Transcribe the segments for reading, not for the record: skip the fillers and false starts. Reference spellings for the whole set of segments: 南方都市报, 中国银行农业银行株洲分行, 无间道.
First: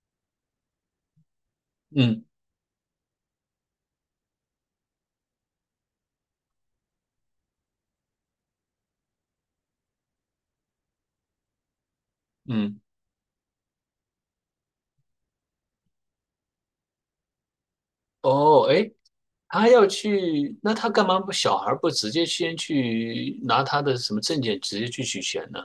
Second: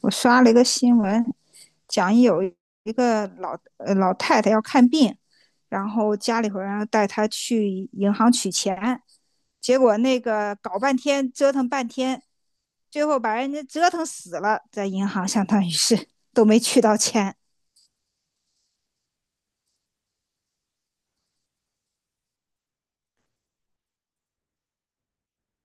我刷了一个新闻，讲嗯有一个老太太要看病，然后家里头人带她去银行取钱，结果那个搞半天折腾半天，嗯，最后把人家折腾死了，在银行相当于是都没取到钱。哦，哎，他要去，那他干嘛不小孩儿不直接先去拿他的什么证件直接去取钱呢？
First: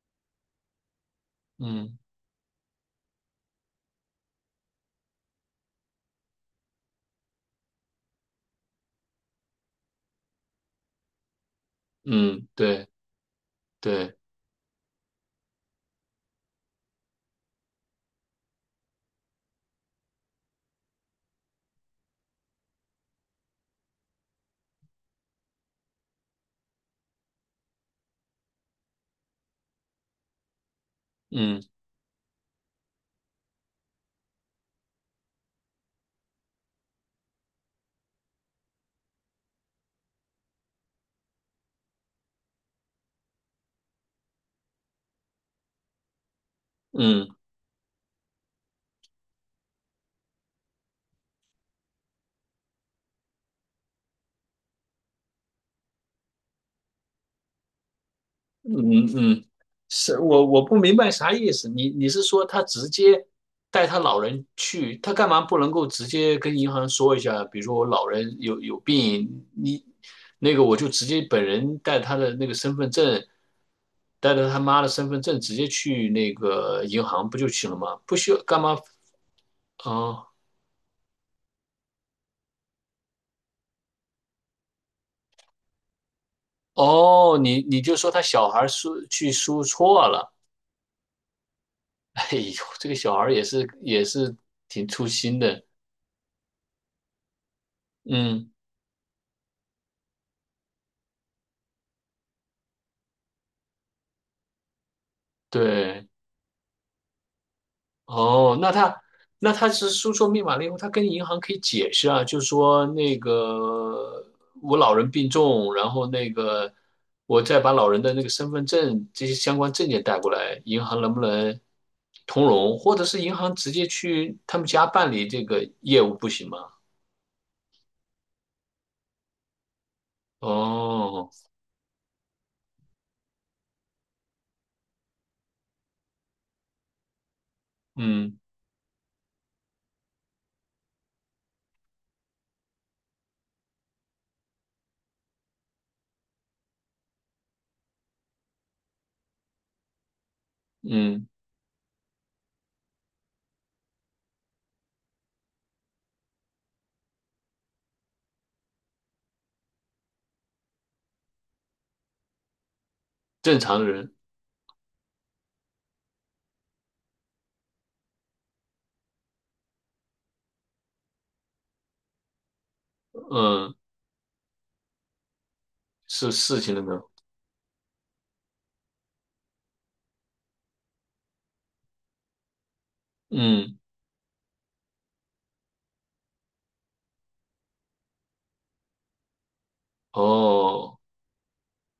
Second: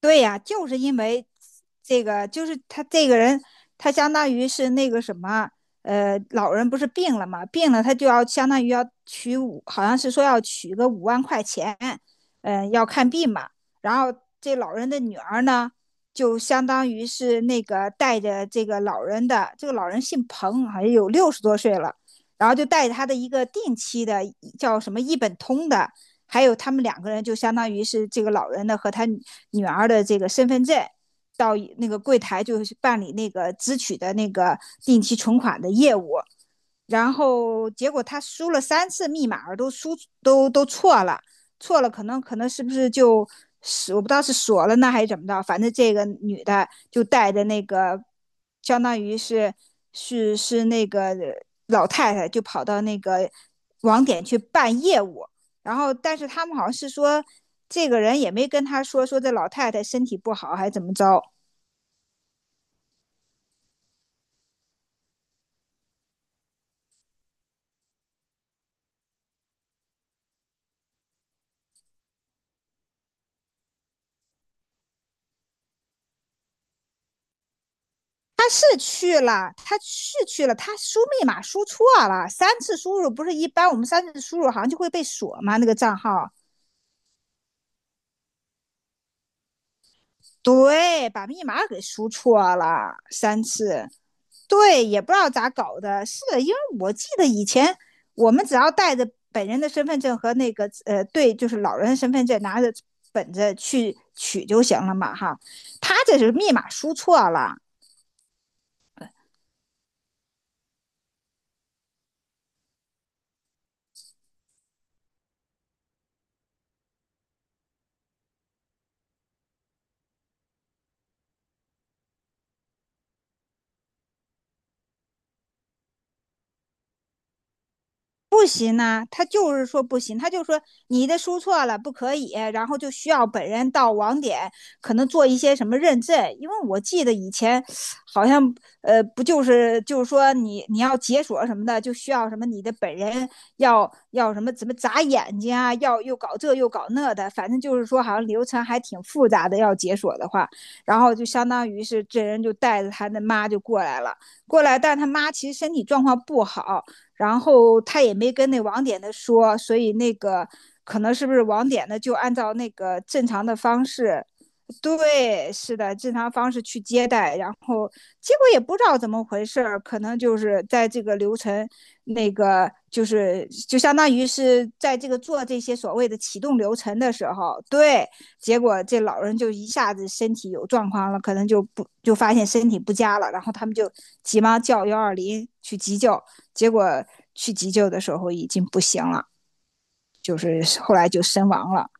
对呀，就是因为嗯这个，就是他这个人，他相当于是那个什么，老人不是病了嘛，病了他就要相当于要取五，好像是说要取个五万块钱，嗯，嗯、要对看病嘛。然后对，这老人的女儿呢，就相当于是那个带着这个老人的，这个老人姓彭，好像有60多岁了，然后就带着他的一个定期的叫什么一本通的，还有他们2个人就相当于是这个老人的和他女儿的这个身份证，到嗯那个柜台就是办理那个支取的那个定期存款的业务。然后结果他输了三次密码都输都错了，错了可能是不是就是我不知道是锁了呢还是怎么着，反正这个女的就嗯带着那个相当于是是那个老太太就跑到那个网点去办业务，然后但是他们好像是说这个人也没跟他说嗯说这嗯，老太太身体是不我好我还不怎么明白着，啥意思。你是说他直接带他老人去，他干嘛不能够直接跟银行说一下？比如说我老人有病，你那个我就直接本人带他的那个身份证。带着他妈的身份证直接去那个银行不就行了吗？不需要他干是嘛？去了，他是哦去了，他输密码输错了，三次输入不是一般我们三次输入好像就会被锁吗？那个账号，哦，你就说他小孩输错了。对，把密码给输 哎错呦，这个了小孩也三是次，也是对，挺也粗不知道心咋的。搞的，是因为我记得以前我们嗯，只要带着本人的身份证和那个对，就是老人身份证拿着本子去取就行了嘛，哈，他对。这是密码输错了，哦，那他是输错密码了以后，他跟银行可以解释啊，就说那个我老人病重，然后那个我再把老人的那个身份证这些相关证件带过来，银行能不能通融，或者是银行直接去他们家办理这个业务不行吗？不行呐、他就是说不行，他就说你的哦，输错了，不可以，然后就需要本人到网点，可能做一些什么认证，因为我记得以前好嗯像不就是就是说你你要解锁什么的，就需要什么你的本人要要什么怎么眨眼睛啊，要又搞这又搞那的，反正就是说好像流程还挺复杂的，要解锁的话，然后就嗯，相当于是这人就带着他的妈就过来了，过来，但他妈其实身体状况不好。然后他也没跟那网点的说，所以那个可能是不是网点的就按照那个正常的正常方人，式，对，是的，正常方式去接待，然后结果也不知道怎么回事儿，可能就是在这个流程那个就是嗯，就相当于是在这个做这些所谓的是启动事情流了没程有？的时候，对，结果这老人就一下子身体有状况了，可能就不就发现身体不佳了，然后他们嗯，就急忙叫120去急救，结果去急救的时候已经不行了，就是后哦。来就身亡了。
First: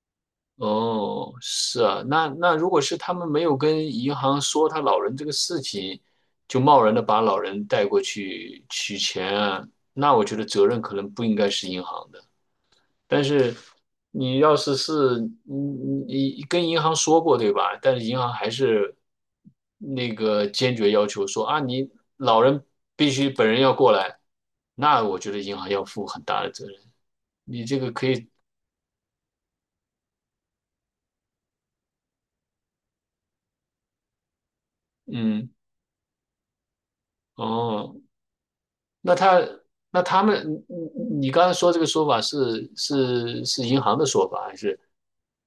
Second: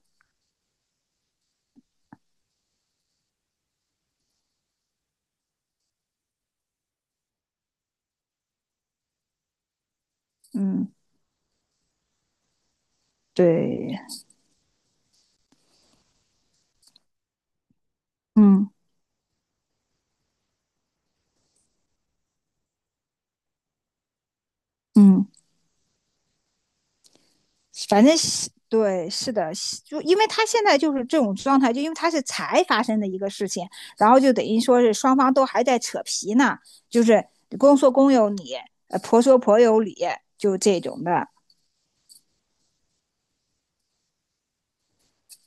哦，是啊，那如果是他们没有跟银行说他老人这个事情，就贸然的把老人带过去取钱啊，那我觉得责任嗯，可能不应该是银行的。但是对，你要是你跟银行说过对吧？但是银行还嗯是那个坚决要求说啊，你老人必须本人要过来，那我嗯，觉得银行要负很大的责任。你这个反可正以，是对，是的，就因为他现在就是这种状态，就因为他是才发生的一个事情，然后就等于说是双方都嗯，还在扯皮呢，就是公说哦，公有理，那婆说他婆有理，那他就们，这种你的。你刚才说这个说法是银行的说法，还是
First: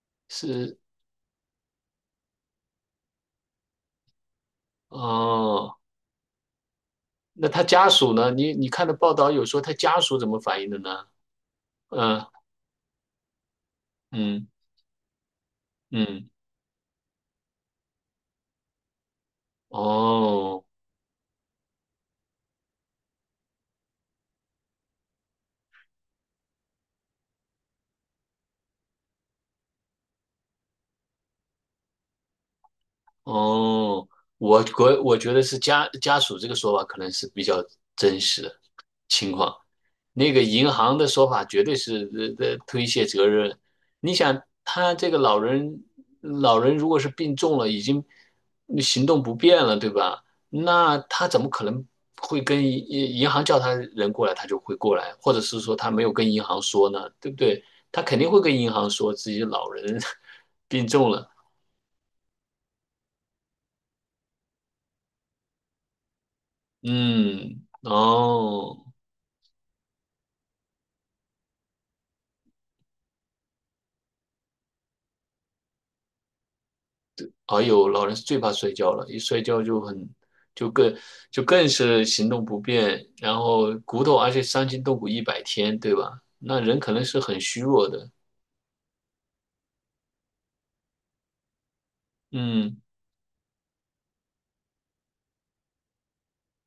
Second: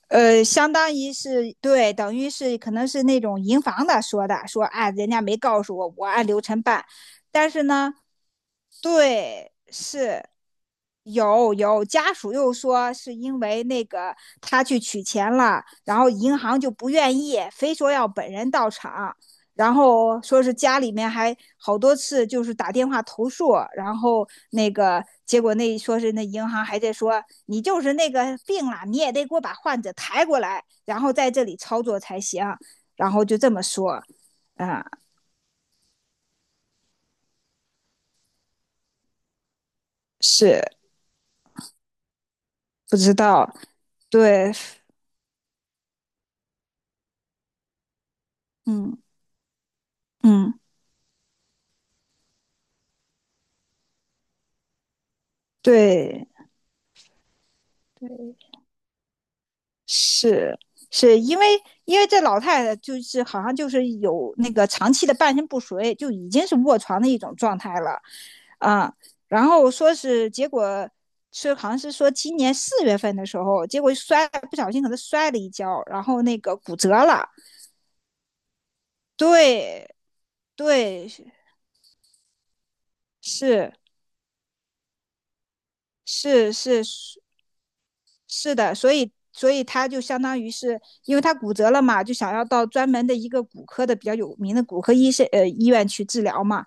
相是当于是对，等于是可能是那种银行的说的，说啊，人家没告哦？诉我，我按流程办。那但他是家呢，属呢？你看的报道有对，说他家属是怎么反应的呢？有有家嗯属又说是因为那个嗯他去取钱了，然后嗯，银行就不愿意，非说要本人到场。然后说是哦。家里面还好多次就是打电话投诉，然后那个结果那说是那银行还在说你就是那个病了，你也得给我把患者抬过来，然后在这里操作才行，然后就这么说啊、哦，我嗯我我觉得是家属这个说法可能是比较真实的情况，那个是银行的说法绝对是推不卸知责道，任。你想，对，他这个老人如果是病重了，已经嗯行动不便了，对吧？嗯，那他怎么可能会跟银行叫他人过来，他就会过来，或者是说他没有对跟银行说呢，对不对？他肯定对，会跟银行说自己老人 是 病重是了。因为因为这老太太就是好像就是有那个长期的半身不遂，就已经是卧床的一种状嗯，态了，哦，啊、嗯然后说是结果是好像是说今年4月份的时候，结果摔不小心可能摔了一跤，然后那个骨折了，哎呦，老人是最怕摔跤了，一摔跤就对很，就更对是就更是行动不便，然后骨头，而且伤筋动骨一百天，对吧？是那人是可能是是很虚弱的。是的，所以所以他就相当于是，因为他骨折了嘛，就想要到嗯，专门的一个骨科的比较有名的骨科医生医院去治疗嘛。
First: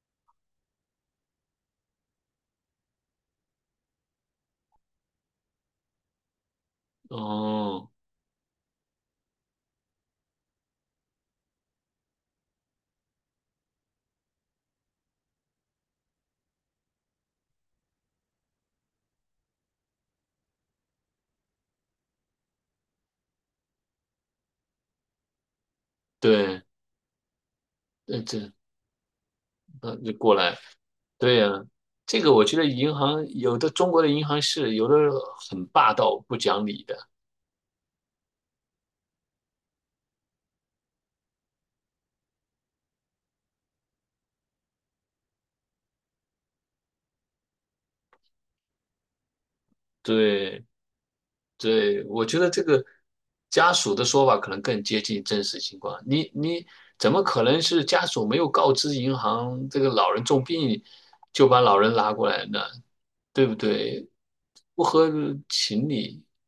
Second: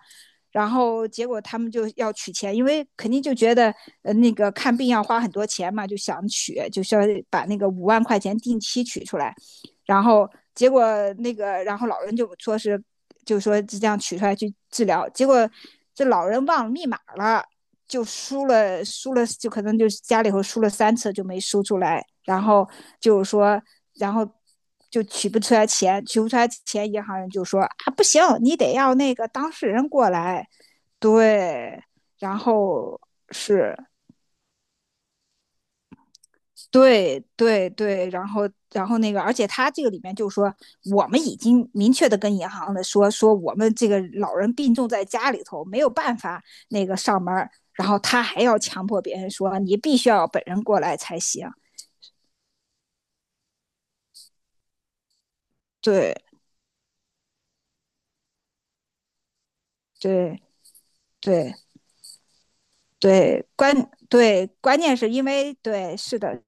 然后结果他们就要取钱，因为肯定就觉得那个看病要花很多钱嘛，就想取，就需要把那个五哦，万块钱定期取出来。然后结果那个，然后老人就说是，就说这样取出来去治疗，结果这老人忘了密码了，就输了，输了就可能就家里头输了三次就没输出来，然后就是说，然后就取不出来钱，取不出来对，钱，银行人就说啊不对行，这你得要那个当事人那过就过来，来，对呀、对，这个然我觉得银后行有的是中国的银行是有的很霸道不讲理的，对对对，然后然后那个，而且他这个里面就说，我们已经明确的跟银行的说，说我们这个老人病重在家里头，没有办法那个上门儿，然后他还要强迫别人说，你必须要本人对，过来才行。对，我觉得这个家属的说法可能更接近真实情况。对你怎么可能是家属没有告知银行这个老人对重病，就对把老人拉过来呢？对对，不关对？对关不键合是因为情对是理。的，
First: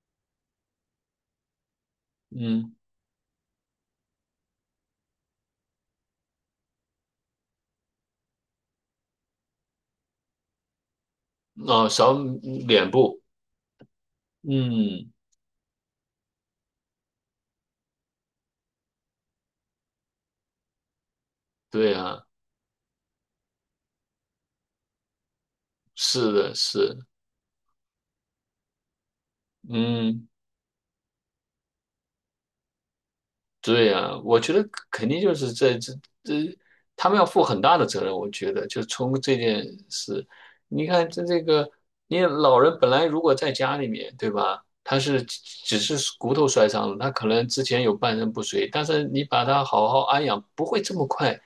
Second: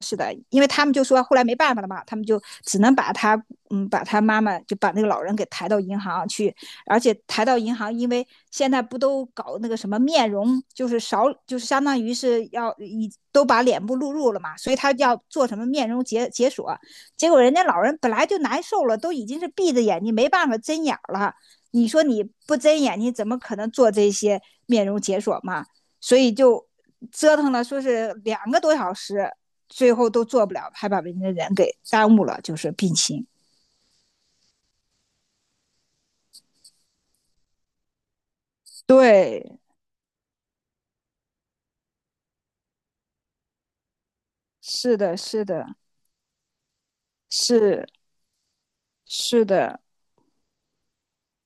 是的，因为他们就说后来没办法了嘛，他们就嗯，只能把他，嗯，把他妈妈就把那个老人给抬到银行去，而且抬到银行，因为现在不都搞那个什么面容，就是少，就是相哦，当扫于是要脸以部。都把脸部录入了嘛，所以他嗯，要做什么面容解锁，结果人家老人本来就难受了，都已经是闭着眼睛没办法睁眼了，你对说啊，你不睁眼，睛，怎么可能做这些面容解锁嘛？所是以的，就是，折腾了，说是2个多小时，最后都嗯。做不了，还把人家人给耽误了，就是病情。对呀，我觉得肯定就是这，他们要负很大的责任。我觉得，就从这对，件事，你看这个，你老人本来如果在家里面，对吧？是他的，是是的，只是骨头摔伤了，他可能之前是有半身不遂，但是你是把他的，好好安养，不会这么快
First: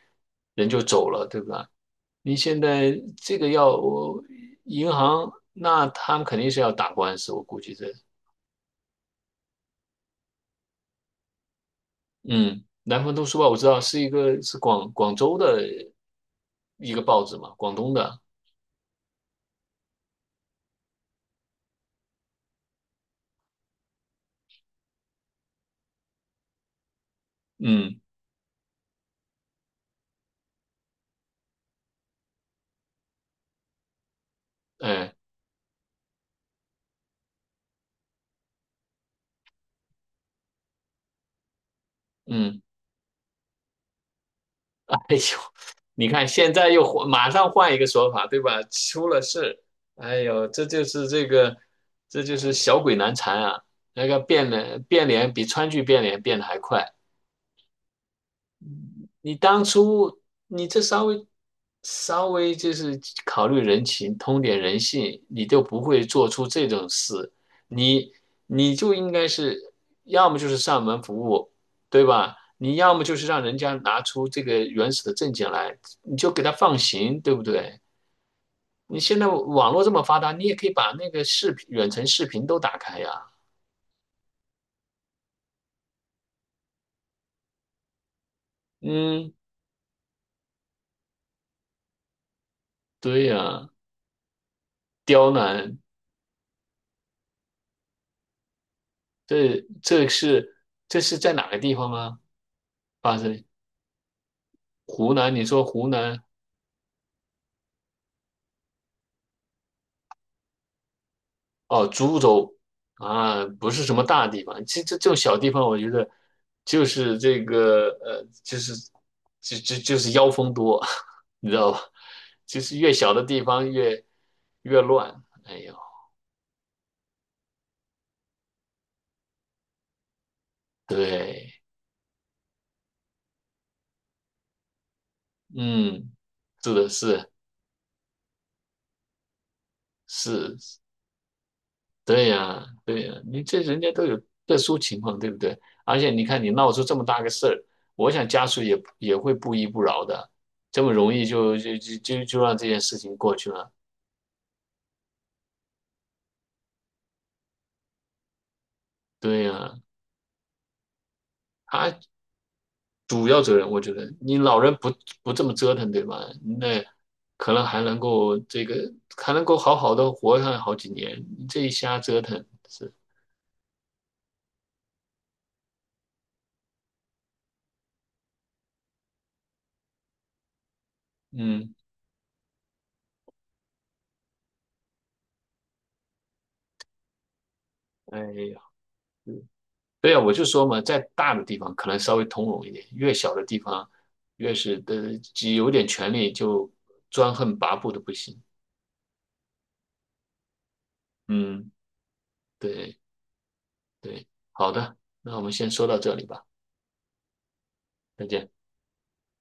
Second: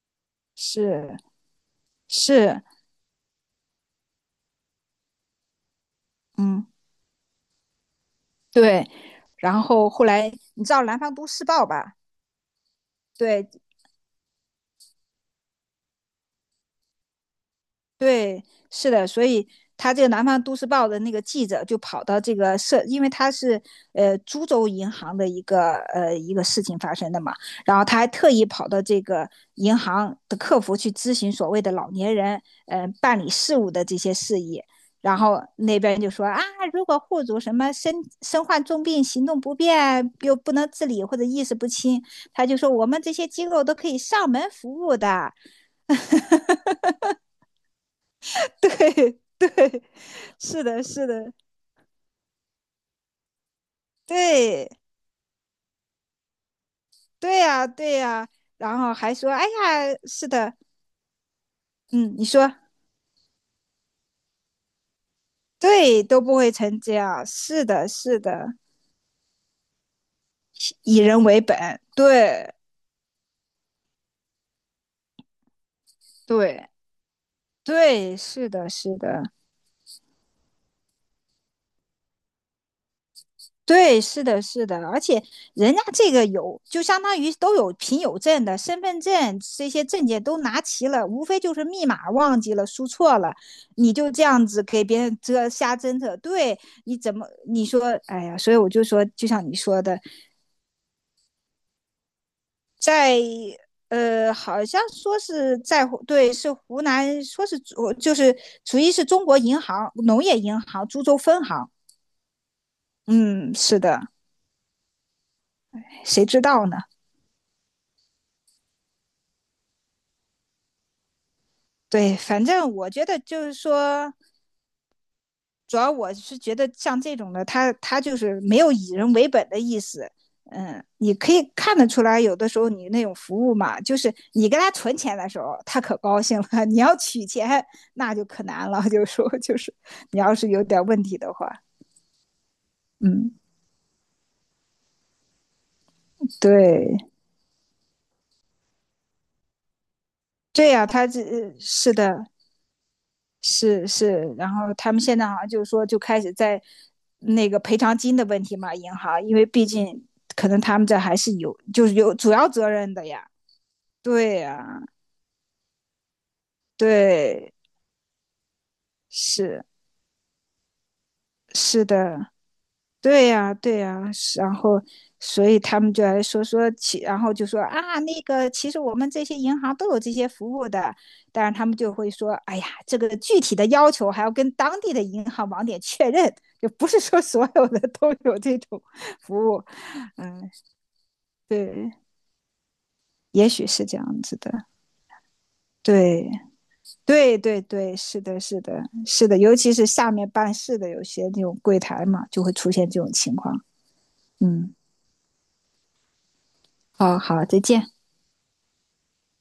人就走是了，对吧？你现是，在这个要我银行，那他们肯定是嗯，要打官司，我估计这。对。然后后来你知道《南方都市报》吧？嗯，南方都市报对，我知道是一个是广州的一个报纸嘛，广东的，对，是的，所以他这个《南方都市报》的那个记者就跑到这个社，因为他是株洲银行的一个一个事情发生的嘛，然后他嗯，还特意跑到这个银行的客服去咨询所谓的老年人办理事务的这些事宜，哎，然后那边就说啊，如果户主什么身患重病、行动不便又不能自理或者意识不清，他就嗯，说我 们这些机构都可以上门服哎务呦，的。你看现在又换，马上换一个说法，对吧？出对，了事，哎 呦，是这就的，是是这的。个，这就是小鬼难缠啊！那个变对脸变脸比川剧变脸变得还快。对呀，对呀，然后还说，你哎当呀，初是的，你这稍微嗯，你稍微说就是考虑人情，通点人性，你就不对，会都做不出会这成种这样，事。是的，你是的，你就应该是要么就是上以门服人为务，本，对吧？对你要么就是让人家拿出这个原始的证件来，你就给他对放行，对不对？对，是的，是你现的，在网络这么发达，你也可以把那个视频、远程视频都打开呀。对，是的，是的，而且人家这个有，就相当于都有凭有证的，身份嗯，证这些证件都拿齐了，无非就是密码忘记了，输错对了，呀，你就这样子给别人刁遮瞎难，侦测，对，你怎么你说，哎呀，所以我就说，就像你这说的。这是这是在哪个地方啊？发在生？好像湖说南，你是说在湖南对，是湖南，说是主就是属于是中国银行农业银行株洲分行。哦，株洲啊，嗯，不是是什的，么大地方，这种小地方，我觉得谁知道呢？就是这个就是妖风多，你知道吧？对，反就正是我越觉小得的地就是方越说，越乱。哎呦，主要我是觉得像这种的，他就是没有以人为本的意思。嗯，你可以对，看得出来，有的时候你那种服务嘛，就是你给他存钱的时候，他可嗯，高兴了；是你的，要取是钱，那就可难了。就说就是，你要是是，有点问题的话，对呀，对呀，嗯，你这人家都有特殊情况，对不对？而且你看，你闹出这对，么大个事儿，我想家属也会不依不饶的，对这呀、啊么他容这易就就是就就的，就让这件事情过去了。是是，然后他们现在好像就是说就开始在那个赔偿金的问题嘛，银行，因对为毕呀，竟可能他们这还是有就是他有主要责任的主呀，要责任，我觉得你对老人呀、不这么折腾，对吧？那可对，能还能够这个还能够是好好的活上好几年，你这一是瞎折的，腾是，对呀，对呀，是然后，所以他们就来说说其，然后就说啊，那个其实我们这些银行都有这些服务的，但是他嗯，们就会说，哎呀，这个具体的要求还要跟当地的银行网点确认，就不是说所有的都哎有这呀。种服务。对啊，我就嗯，说嘛，在大的地方可对，能稍微通融一点，越小的也地许是方这样子越的。是的，只有点权对，利就专对，横对，跋扈对，的不是的，行。是的，是的，尤其是下面办事的有些那种嗯，柜台嘛，就会出现对这种情况。对，好嗯，的，那我们先说到这里吧，好好，再见。再见。